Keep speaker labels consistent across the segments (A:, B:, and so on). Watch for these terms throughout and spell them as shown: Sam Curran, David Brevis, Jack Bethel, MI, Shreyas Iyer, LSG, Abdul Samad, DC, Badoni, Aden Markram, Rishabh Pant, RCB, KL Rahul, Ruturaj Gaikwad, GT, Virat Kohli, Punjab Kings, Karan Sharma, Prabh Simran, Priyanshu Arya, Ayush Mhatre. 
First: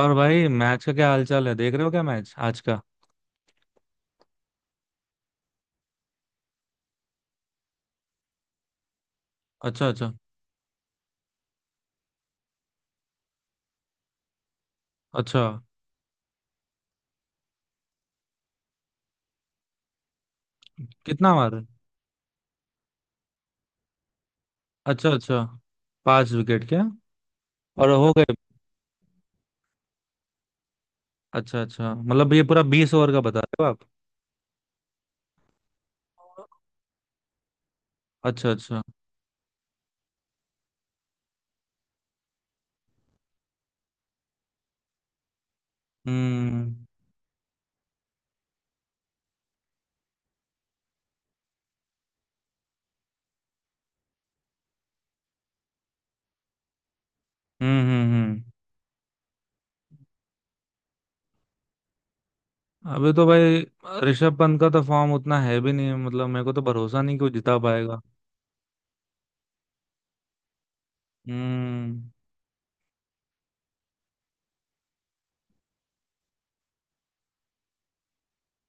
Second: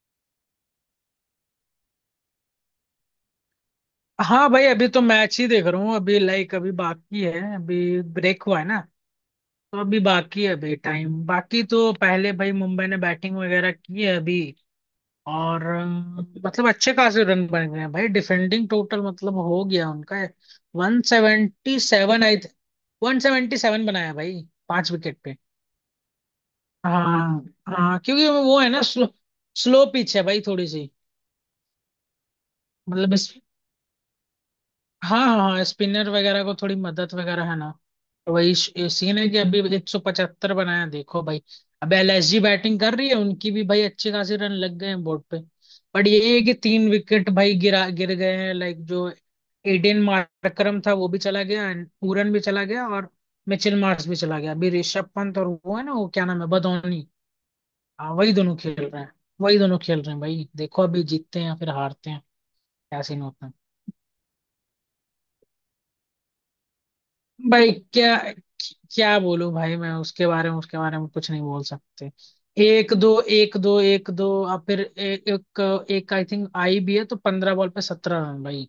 A: और भाई, मैच का क्या हालचाल है? देख रहे हो क्या मैच आज का?
B: हाँ भाई, अभी तो मैच ही देख रहा हूँ। अभी लाइक अभी बाकी है। अभी ब्रेक हुआ है ना, तो
A: अच्छा,
B: अभी
A: अच्छा।
B: बाकी है। अभी टाइम बाकी। तो पहले भाई मुंबई ने बैटिंग वगैरह की है अभी।
A: अच्छा।
B: और मतलब अच्छे खासे रन बन गए हैं भाई। डिफेंडिंग टोटल मतलब हो गया उनका। वन
A: कितना मारे?
B: सेवेंटी सेवन आई 177 बनाया भाई, पांच
A: अच्छा,
B: विकेट पे।
A: अच्छा। पांच विकेट क्या?
B: हाँ
A: और
B: हाँ,
A: हो
B: क्योंकि
A: गए?
B: वो है ना, स्लो, स्लो पिच है भाई थोड़ी सी।
A: अच्छा, अच्छा। मतलब ये पूरा 20 ओवर
B: मतलब
A: का
B: इस,
A: बता रहे हो आप?
B: हाँ हाँ हाँ, स्पिनर वगैरह को थोड़ी मदद वगैरह है ना। तो
A: अच्छा,
B: वही
A: अच्छा।
B: ये सीन है कि अभी 175 बनाया, देखो भाई। अब एलएसजी बैटिंग कर रही है। उनकी भी भाई अच्छे खासे रन लग गए हैं बोर्ड पे। बट ये है कि
A: हम्म,
B: 3 विकेट भाई गिर गए हैं। लाइक, जो एडेन मार्करम था वो भी चला गया, and पूरन भी चला गया, और मिचेल मार्श भी चला गया। अभी ऋषभ पंत और वो है ना, वो क्या नाम है, बदोनी।
A: हम्म,
B: हाँ,
A: हम्म,
B: वही
A: हम्म।
B: दोनों खेल रहे हैं। वही दोनों खेल रहे हैं भाई, देखो अभी जीतते हैं या फिर हारते हैं, क्या
A: अभी
B: सीन
A: तो
B: होता है।
A: भाई ऋषभ पंत का तो फॉर्म उतना है भी नहीं। मतलब मेरे को तो भरोसा नहीं कि वो जिता
B: भाई
A: पाएगा।
B: क्या, क्या बोलूं भाई मैं उसके बारे में, उसके बारे में कुछ नहीं बोल सकते।
A: हम्म।
B: एक दो, एक दो, एक दो और फिर एक एक, एक आई थिंक आई भी है, तो 15 बॉल पे 17 रन भाई।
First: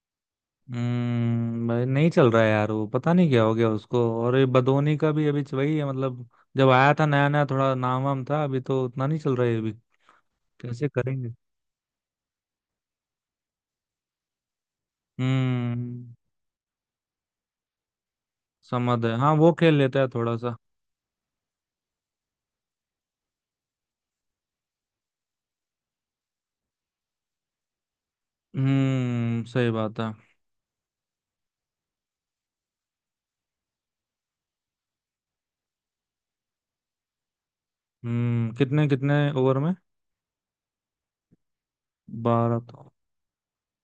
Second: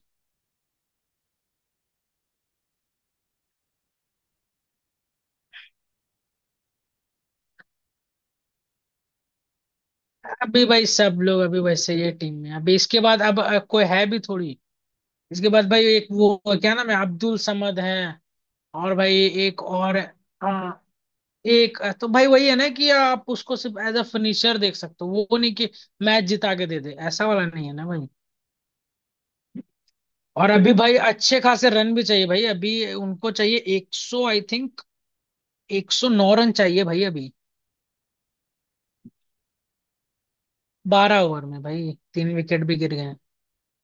A: हम्म, भाई नहीं चल रहा है यार। वो पता नहीं क्या हो गया उसको। और ये बदोनी का भी अभी वही है मतलब। जब आया था नया नया, थोड़ा नाम वाम था, अभी तो उतना नहीं चल रहा है अभी।
B: अभी भाई
A: कैसे
B: सब
A: करेंगे?
B: लोग अभी वैसे ही है टीम में। अभी इसके बाद अब कोई है भी थोड़ी। इसके बाद भाई एक
A: हम्म।
B: वो, क्या नाम है, अब्दुल समद है। और
A: समझ है,
B: भाई
A: हाँ वो
B: एक
A: खेल
B: और।
A: लेता है थोड़ा सा।
B: हाँ, एक तो भाई वही है ना कि आप उसको सिर्फ एज अ फिनिशर देख सकते हो, वो नहीं कि मैच जिता के दे दे, ऐसा वाला नहीं है ना भाई।
A: हम्म, सही बात है।
B: और अभी भाई अच्छे खासे रन भी चाहिए भाई। अभी उनको चाहिए 100, आई थिंक 109 रन चाहिए भाई अभी।
A: हम्म, कितने कितने ओवर में?
B: 12 ओवर में भाई तीन
A: 12
B: विकेट भी
A: तो।
B: गिर गए हैं।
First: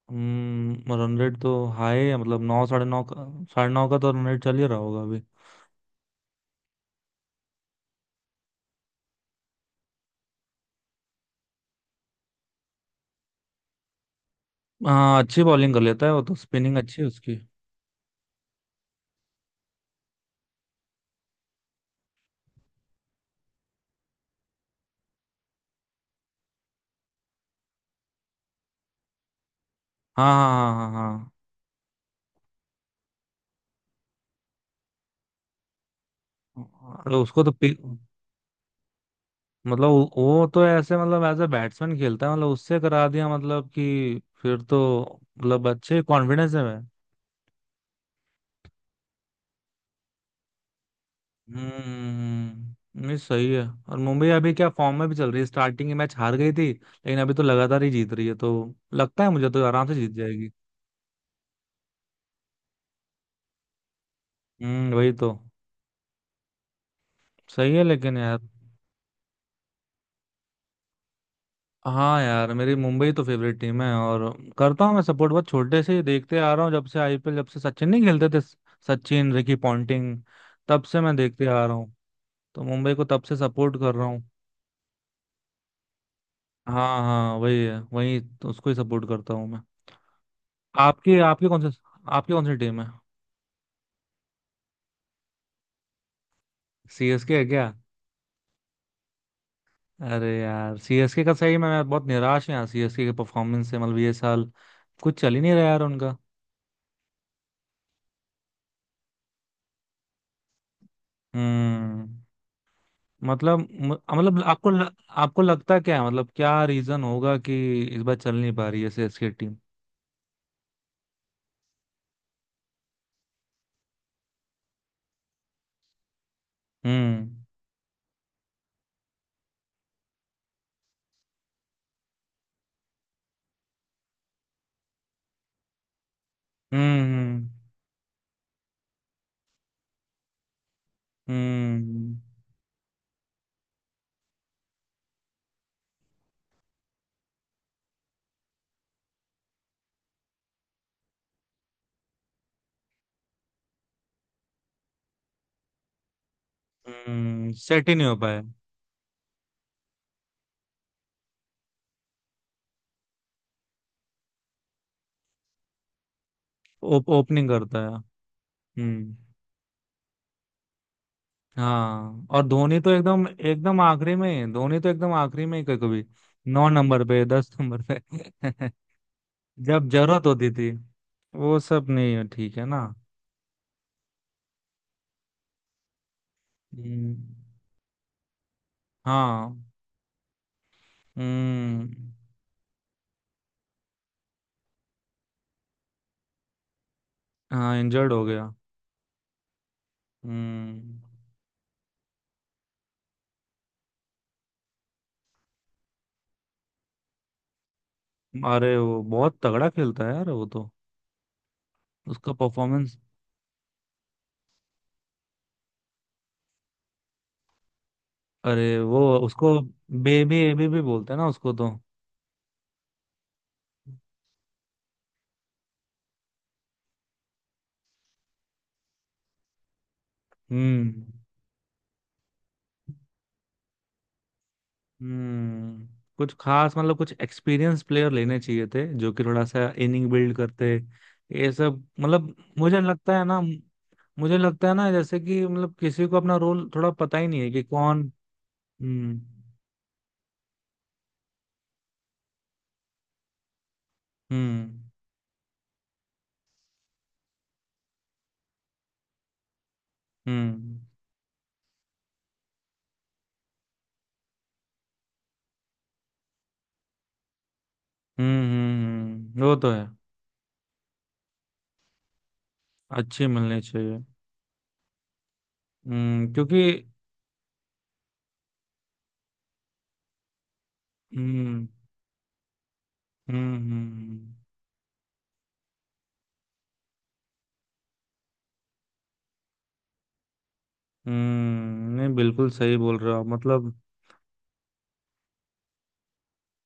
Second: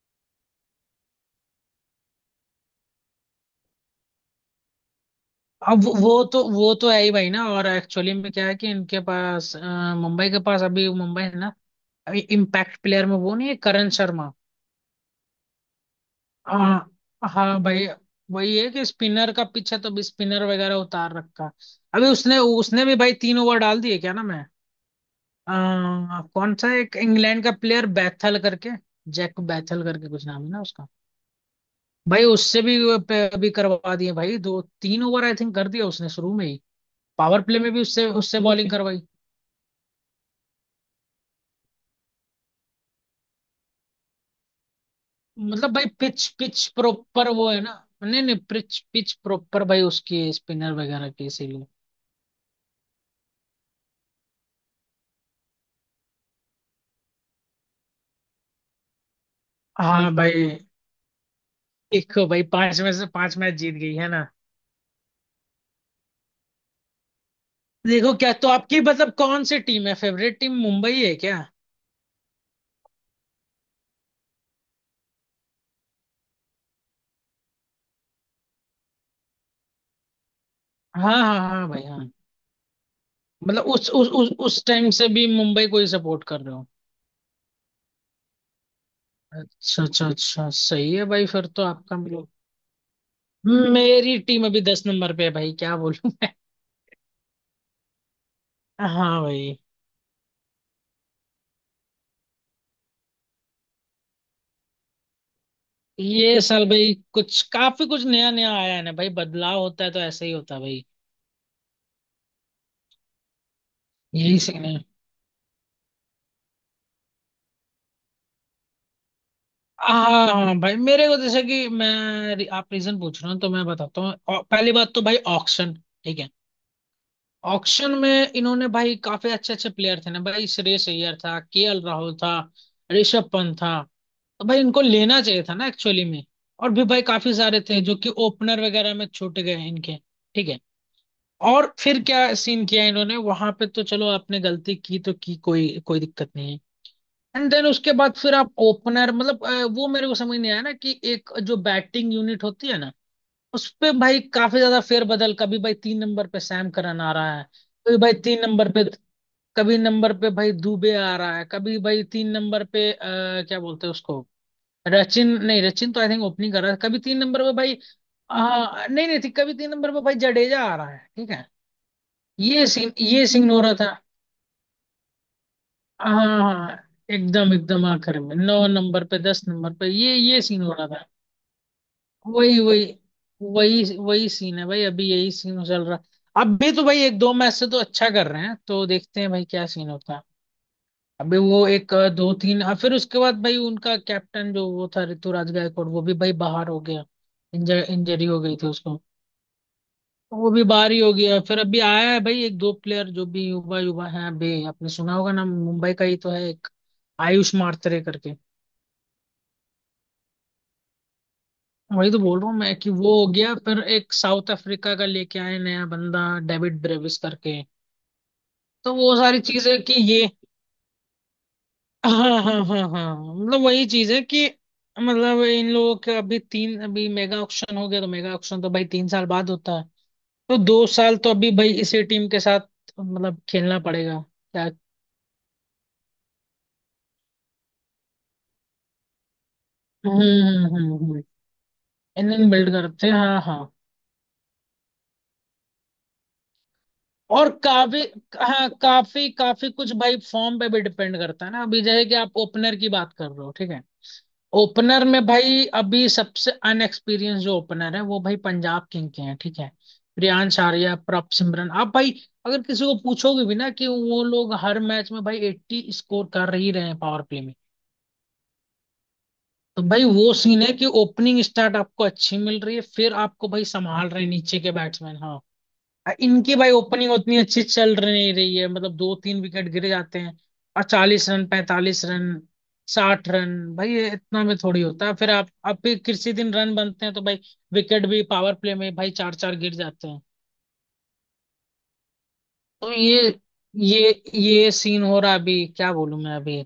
A: हम्म, रन रेट तो हाई है। मतलब 9, 9.5 का। 9.5 का तो रन रेट चल ही रहा होगा अभी।
B: अब वो तो है ही भाई ना। और एक्चुअली में क्या है कि इनके पास मुंबई के पास, अभी मुंबई है ना, इम्पैक्ट प्लेयर में वो नहीं है, करण शर्मा।
A: हाँ, अच्छी बॉलिंग कर लेता है वो तो। स्पिनिंग
B: हाँ
A: अच्छी है उसकी।
B: हाँ भाई। वही है कि स्पिनर का पीछे तो भी स्पिनर वगैरह उतार रखा। अभी उसने उसने भी भाई 3 ओवर डाल दिए, क्या ना मैं, कौन सा एक इंग्लैंड का प्लेयर बैथल करके, जैक बैथल करके कुछ
A: हाँ,
B: नाम है ना
A: हाँ,
B: उसका।
A: हाँ, हाँ।
B: भाई उससे भी अभी करवा दिए भाई दो तीन ओवर, आई थिंक कर दिया उसने शुरू में ही।
A: हाँ, अरे
B: पावर
A: उसको तो।
B: प्ले में भी उससे उससे बॉलिंग करवाई।
A: मतलब वो तो ऐसे, मतलब एज ए बैट्समैन खेलता है, मतलब उससे करा दिया, मतलब कि फिर तो। मतलब
B: मतलब भाई
A: अच्छे
B: पिच
A: कॉन्फिडेंस है
B: पिच
A: मैं।
B: प्रॉपर वो है ना। नहीं नहीं, पिच पिच प्रॉपर भाई उसकी, स्पिनर वगैरह की, इसीलिए।
A: हम्म, नहीं सही है। और मुंबई अभी क्या फॉर्म में भी चल रही है! स्टार्टिंग मैच हार गई थी लेकिन अभी तो लगातार ही जीत रही है तो। लगता है मुझे तो आराम से जीत
B: हाँ भाई।
A: जाएगी।
B: देखो भाई 5 में से 5 मैच जीत गई है ना।
A: हम्म, वही तो। सही है
B: देखो
A: लेकिन
B: क्या
A: यार।
B: तो आपकी, मतलब कौन सी टीम है फेवरेट टीम, मुंबई है क्या?
A: हाँ यार, मेरी मुंबई तो फेवरेट टीम है और करता हूँ मैं सपोर्ट, बहुत छोटे से ही देखते आ रहा हूँ, जब से आईपीएल, जब से सचिन नहीं खेलते थे। Sachin, Ricky Ponting. तब से मैं
B: हाँ हाँ
A: देखते आ
B: हाँ
A: रहा
B: भाई
A: हूँ।
B: हाँ।
A: तो मुंबई को तब से
B: मतलब
A: सपोर्ट
B: उस
A: कर रहा
B: उस
A: हूँ।
B: उस उस टाइम से भी मुंबई को ही सपोर्ट कर रहे हो।
A: हाँ, हाँ, वही है। वही तो, उसको ही सपोर्ट करता हूँ मैं।
B: अच्छा अच्छा अच्छा, सही है
A: आपके
B: भाई, फिर
A: आपके
B: तो
A: कौन से।
B: आपका मतलब।
A: आपके कौन सी टीम है?
B: मेरी टीम अभी 10 नंबर पे है भाई, क्या बोलूं।
A: सीएसके है क्या?
B: हाँ भाई।
A: अरे यार, सीएसके का सही में मैं बहुत निराश हूँ यार, सीएसके के परफॉर्मेंस से। मतलब ये साल कुछ चल ही नहीं रहा यार उनका।
B: ये साल भाई कुछ काफी कुछ नया नया आया है ना भाई, बदलाव होता है तो ऐसा ही होता है भाई।
A: हम्म। मतलब
B: यही
A: मतलब
B: सीन है।
A: आपको लगता क्या है, मतलब क्या रीजन होगा कि इस बार चल नहीं पा रही है सीएसके टीम।
B: हाँ हाँ, भाई मेरे को जैसे कि मैं, आप रीजन पूछ रहे हो तो मैं बताता हूँ। पहली बात तो भाई ऑक्शन, ठीक है,
A: हम्म,
B: ऑक्शन में इन्होंने भाई काफी अच्छे अच्छे प्लेयर थे ना भाई, श्रेयस अय्यर था, केएल राहुल था, ऋषभ पंत था। तो भाई उनको लेना चाहिए था ना एक्चुअली में। और भी भाई काफी
A: हम्म,
B: सारे थे जो कि ओपनर वगैरह में छूट गए इनके, ठीक है। और फिर क्या
A: हम्म,
B: सीन किया इन्होंने वहां पे, तो चलो आपने गलती की तो की, कोई कोई दिक्कत नहीं है। एंड देन उसके बाद फिर आप ओपनर मतलब वो मेरे को समझ नहीं आया ना कि एक जो बैटिंग यूनिट होती है ना, उस पे भाई काफी ज्यादा फेरबदल। कभी भाई 3 नंबर पे सैम करन आ रहा है,
A: हम्म। सेट ही
B: कभी
A: नहीं
B: भाई
A: हो
B: तीन
A: पाया।
B: नंबर पे, कभी नंबर पे भाई दुबे आ रहा है, कभी भाई तीन नंबर पे क्या बोलते हैं उसको, रचिन, नहीं रचिन तो आई थिंक ओपनिंग कर रहा है, कभी तीन नंबर
A: ओपनिंग
B: पे भाई
A: करता है।
B: नहीं
A: हम्म,
B: नहीं ठीक, कभी तीन नंबर पे भाई जडेजा आ रहा है, ठीक है।
A: हाँ। और
B: ये
A: धोनी तो
B: सीन, ये
A: एकदम
B: सीन हो रहा
A: एकदम
B: था।
A: आखिरी में, धोनी तो एकदम आखिरी में ही कभी कभी।
B: हाँ
A: नौ
B: हाँ,
A: नंबर पे, दस
B: एकदम
A: नंबर
B: एकदम आखिर में नौ
A: पे
B: नंबर पे, दस नंबर पे
A: जब
B: ये
A: जरूरत
B: ये
A: होती
B: सीन
A: थी।
B: हो रहा था।
A: वो सब नहीं है, ठीक
B: वही
A: है ना।
B: वही वही वही सीन है भाई, अभी यही सीन चल रहा। अभी तो भाई
A: हम्म,
B: एक दो मैच से तो अच्छा कर रहे हैं, तो देखते हैं भाई
A: हाँ।
B: क्या सीन होता है। अभी वो
A: हम्म,
B: एक दो तीन फिर उसके बाद भाई उनका कैप्टन जो वो था ऋतुराज गायकवाड़, वो भी भाई बाहर हो गया।
A: हाँ। इंजर्ड हो
B: इंजरी हो
A: गया।
B: गई थी उसको। वो भी बाहर
A: हम्म।
B: ही हो गया। फिर अभी आया है भाई एक दो प्लेयर जो भी युवा युवा हैं, अभी आपने सुना होगा ना, मुंबई का ही तो है एक, आयुष मात्रे करके।
A: अरे वो बहुत तगड़ा खेलता है यार वो तो।
B: वही तो
A: उसका
B: बोल रहा हूँ मैं कि
A: परफॉर्मेंस।
B: वो हो गया, फिर एक साउथ अफ्रीका का लेके आए नया बंदा, डेविड ब्रेविस करके।
A: अरे
B: तो
A: वो,
B: वो सारी
A: उसको
B: चीजें कि ये,
A: बेबी एबी भी बोलते हैं ना उसको तो।
B: हाँ हाँ हाँ हाँ, मतलब वही चीज है कि, मतलब इन लोगों का अभी तीन, अभी मेगा ऑक्शन हो गया, तो मेगा ऑक्शन तो भाई 3 साल बाद होता है। तो दो
A: हम्म,
B: साल तो अभी भाई इसी टीम के साथ मतलब खेलना पड़ेगा, क्या।
A: हम्म। कुछ खास, मतलब कुछ एक्सपीरियंस प्लेयर लेने चाहिए थे जो कि थोड़ा सा इनिंग बिल्ड करते।
B: हम्म,
A: ये सब मतलब।
B: इंजन बिल्ड
A: मुझे
B: करते हैं,
A: लगता है ना।
B: हाँ हाँ।
A: मुझे लगता है ना, जैसे कि मतलब किसी को अपना रोल थोड़ा पता ही नहीं
B: और
A: है कि
B: काफी,
A: कौन।
B: हाँ
A: हम्म,
B: काफी काफी कुछ भाई फॉर्म पे भी डिपेंड करता है ना, अभी जैसे कि आप ओपनर की बात कर रहे हो, ठीक है।
A: हम्म,
B: ओपनर में भाई अभी सबसे अनएक्सपीरियंस जो ओपनर है वो भाई पंजाब किंग के हैं, ठीक है, प्रियांश
A: हम्म,
B: आर्या, प्रभ सिमरन। आप भाई अगर किसी को पूछोगे भी ना कि वो लोग हर मैच में भाई 80 स्कोर कर ही रहे हैं पावर प्ले में,
A: हम्म, वो तो
B: तो
A: है।
B: भाई वो सीन है कि ओपनिंग स्टार्ट आपको अच्छी मिल रही है, फिर
A: अच्छी
B: आपको
A: मिलनी
B: भाई
A: चाहिए।
B: संभाल रहे हैं नीचे के बैट्समैन।
A: हम्म,
B: इनकी
A: क्योंकि।
B: भाई ओपनिंग उतनी अच्छी चल रही नहीं रही है, मतलब दो तीन विकेट गिरे जाते हैं, और 40 रन,
A: हम्म,
B: 45 रन, 60 रन
A: हम्म,
B: भाई ये
A: हम्म,
B: इतना में थोड़ी होता है, फिर आप भी किसी दिन रन बनते हैं तो भाई विकेट भी पावर प्ले में भाई चार चार गिर जाते हैं।
A: नहीं बिल्कुल सही
B: तो
A: बोल रहे हो आप मतलब।
B: ये ये सीन हो रहा है अभी, क्या बोलूं मैं अभी।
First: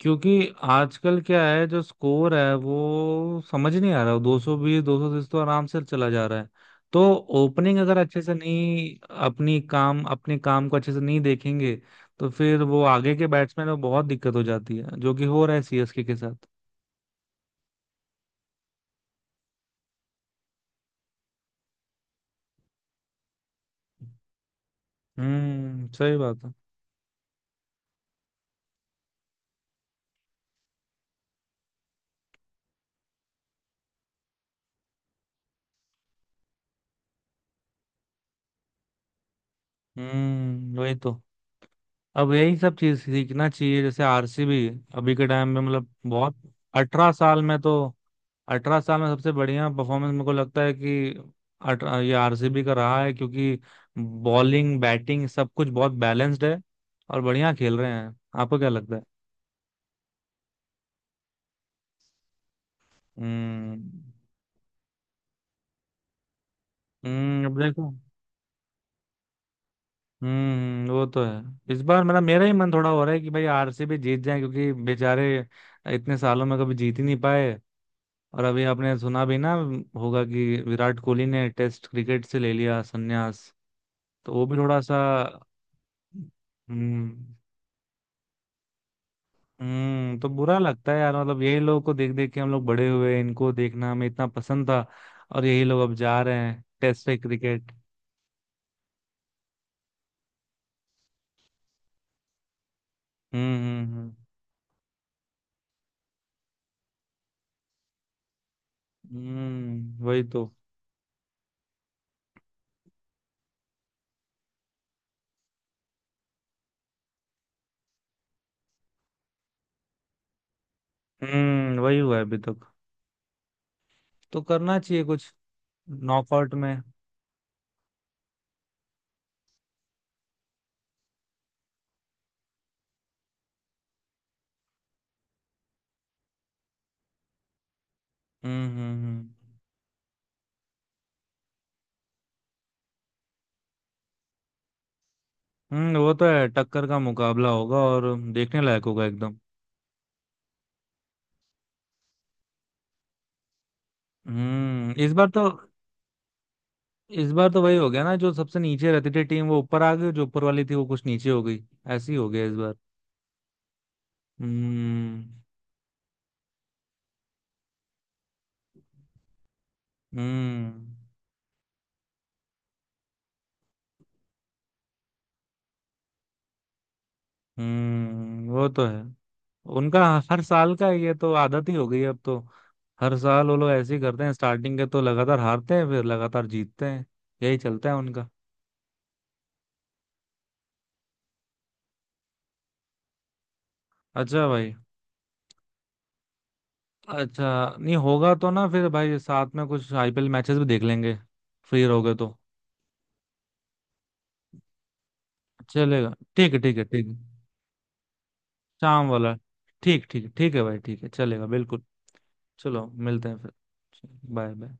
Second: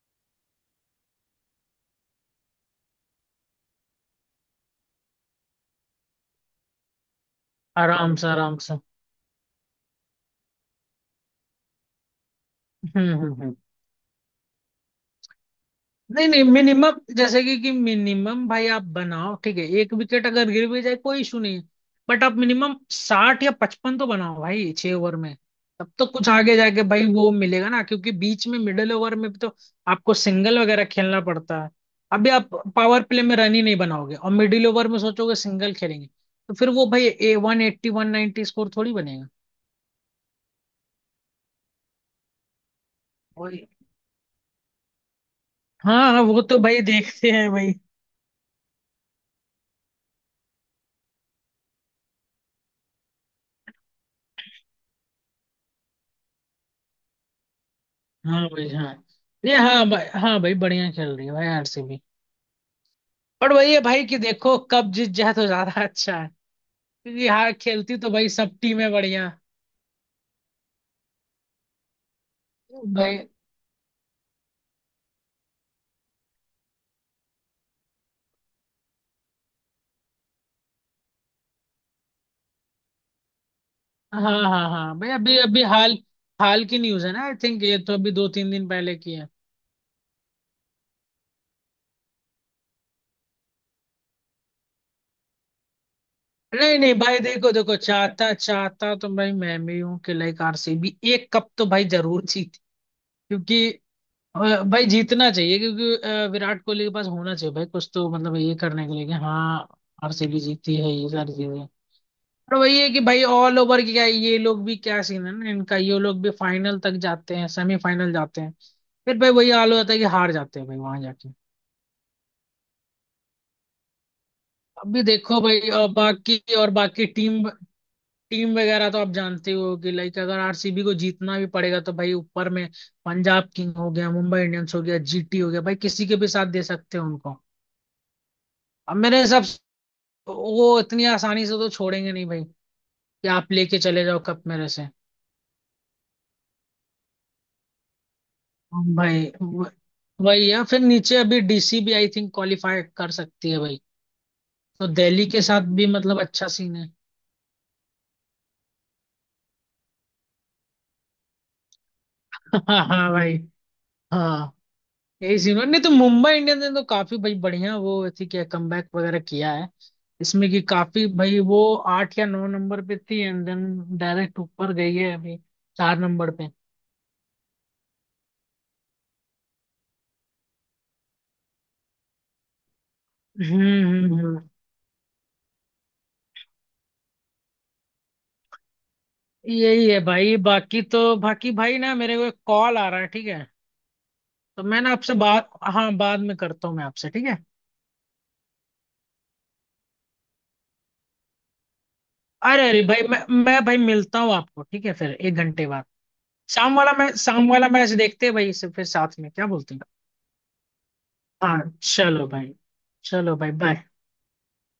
A: क्योंकि आजकल क्या है, जो स्कोर है वो समझ नहीं आ रहा। 220, 230 तो आराम से चला जा रहा है। तो ओपनिंग अगर
B: आराम
A: अच्छे
B: से
A: से
B: आराम से,
A: नहीं, अपनी काम, अपने काम को अच्छे से नहीं देखेंगे, तो फिर वो आगे के
B: हम्म।
A: बैट्समैन में बहुत दिक्कत हो जाती है, जो कि हो रहा है सीएसके के
B: नहीं नहीं,
A: साथ।
B: मिनिमम जैसे कि मिनिमम भाई आप बनाओ, ठीक है, एक विकेट अगर गिर भी जाए कोई इशू नहीं है, बट आप मिनिमम 60 या 55 तो बनाओ भाई 6 ओवर में।
A: हम्म,
B: तब तो
A: सही
B: कुछ
A: बात है।
B: आगे जाके भाई वो मिलेगा ना, क्योंकि बीच में मिडिल ओवर में भी तो आपको सिंगल वगैरह खेलना पड़ता है। अभी आप पावर प्ले में रन ही नहीं बनाओगे और मिडिल ओवर में सोचोगे सिंगल खेलेंगे, तो फिर वो भाई 180 190 स्कोर थोड़ी बनेगा।
A: हम्म, वही तो। अब यही सब चीज सीखना
B: वही,
A: चाहिए, जैसे आरसीबी अभी के टाइम में मतलब
B: हाँ हाँ,
A: बहुत।
B: वो तो भाई
A: अठारह
B: देखते
A: साल
B: हैं
A: में
B: भाई,
A: तो, 18 साल में सबसे बढ़िया परफॉर्मेंस मेरे को लगता है कि 18 ये आरसीबी का रहा है, क्योंकि बॉलिंग, बैटिंग सब कुछ बहुत बैलेंस्ड है और बढ़िया खेल रहे हैं।
B: हाँ
A: आपको
B: भाई
A: क्या
B: हाँ।
A: लगता है?
B: ये हाँ भाई, हाँ भाई बढ़िया चल रही है भाई आरसीबी। पर वही है
A: हम्म,
B: भाई कि देखो कब जीत जाए तो ज्यादा अच्छा है, क्योंकि
A: हम्म,
B: हार
A: अब देखो।
B: खेलती तो भाई सब टीमें बढ़िया।
A: हम्म, वो तो है। इस बार मेरा, मेरा ही मन थोड़ा हो रहा है
B: भाई,
A: कि भाई आरसीबी जीत जाए, क्योंकि बेचारे इतने सालों में कभी जीत ही नहीं पाए। और अभी आपने सुना भी ना होगा कि विराट कोहली ने टेस्ट क्रिकेट से ले लिया संन्यास।
B: हाँ
A: तो वो भी
B: हाँ
A: थोड़ा सा।
B: हाँ भाई, अभी अभी हाल, हाल की न्यूज है ना
A: हम्म,
B: आई थिंक, ये तो अभी 2 3 दिन पहले की है।
A: हम्म। तो बुरा लगता है यार, मतलब यही लोगों को देख देख के हम लोग बड़े हुए, इनको देखना हमें इतना पसंद था। और यही लोग अब जा रहे हैं
B: नहीं नहीं
A: टेस्ट पे
B: भाई, देखो
A: क्रिकेट।
B: देखो चाहता चाहता तो भाई मैं भी हूँ कि लाइक आरसीबी एक कप तो भाई जरूर जीते,
A: हम्म,
B: क्योंकि,
A: हम्म,
B: और भाई जीतना चाहिए क्योंकि विराट कोहली के पास होना चाहिए भाई कुछ तो, मतलब ये करने के लिए कि
A: हम्म,
B: हाँ
A: वही
B: आरसीबी
A: तो।
B: जीती है, ये सारी चीजें। पर वही है कि भाई ऑल ओवर की क्या, ये लोग भी क्या सीन है ना इनका, ये लोग भी फाइनल तक जाते हैं, सेमीफाइनल जाते हैं, फिर भाई वही हाल हो जाता है कि हार जाते हैं भाई वहां जाके।
A: हम्म, वही हुआ है अभी तक। तो करना
B: अभी
A: चाहिए कुछ।
B: देखो भाई बाकी
A: नॉकआउट
B: और
A: में।
B: बाकी टीम, टीम वगैरह तो आप जानते ही हो कि लाइक अगर आरसीबी को जीतना भी पड़ेगा तो भाई ऊपर में पंजाब किंग हो गया, मुंबई इंडियंस हो गया, जीटी हो गया, भाई किसी के भी साथ दे सकते हैं उनको।
A: हम्म,
B: अब
A: हम्म,
B: मेरे हिसाब,
A: हम्म,
B: तो वो इतनी आसानी से तो छोड़ेंगे नहीं भाई कि आप लेके चले जाओ कप मेरे से।
A: वो तो है। टक्कर का मुकाबला होगा और देखने लायक
B: हम
A: होगा
B: भाई
A: एकदम।
B: वही है, फिर नीचे अभी डीसी भी आई थिंक क्वालिफाई कर सकती है भाई, तो
A: हम्म, इस
B: दिल्ली
A: बार
B: के
A: तो।
B: साथ भी मतलब अच्छा सीन है।
A: इस बार तो वही हो गया ना, जो सबसे नीचे रहती थी टीम वो ऊपर आ गई, जो ऊपर वाली थी वो कुछ नीचे हो गई। ऐसी हो गया इस बार।
B: हाँ भाई हाँ।
A: हम्म,
B: यही सीन है, नहीं तो मुंबई इंडियंस ने तो काफी भाई बढ़िया, वो थी क्या, कमबैक वगैरह किया है इसमें, कि
A: हम्म,
B: काफी भाई वो 8 या 9 नंबर पे थी, एंड देन डायरेक्ट ऊपर गई है अभी 4 नंबर पे।
A: हम्म, वो तो है उनका। हर साल का ये तो आदत ही हो गई है अब तो। हर साल वो लोग
B: हम्म
A: ऐसे ही
B: हम्म,
A: करते हैं,
B: हम्म।
A: स्टार्टिंग के तो लगातार हारते हैं, फिर लगातार जीतते हैं। यही चलता है उनका।
B: यही है भाई। बाकी तो बाकी भाई, ना मेरे को एक कॉल आ रहा है, ठीक है,
A: अच्छा
B: तो
A: भाई।
B: मैं ना आपसे बात, हाँ बाद में करता हूँ मैं आपसे, ठीक है।
A: अच्छा, नहीं होगा तो ना, फिर भाई साथ में कुछ आईपीएल मैचेस भी देख लेंगे। फ्री रहोगे तो।
B: अरे अरे भाई मैं भाई मिलता हूँ आपको, ठीक है, फिर 1 घंटे बाद।
A: चलेगा, ठीक है,
B: शाम
A: ठीक है,
B: वाला
A: ठीक
B: मैं
A: है।
B: शाम वाला मैच देखते हैं भाई इसे फिर
A: शाम
B: साथ में,
A: वाला।
B: क्या बोलते हैं,
A: ठीक, ठीक, ठीक है भाई, ठीक है, चलेगा
B: हाँ।
A: बिल्कुल।
B: चलो भाई।
A: चलो, मिलते
B: चलो
A: हैं
B: भाई
A: फिर।
B: बाय।
A: Bye, bye.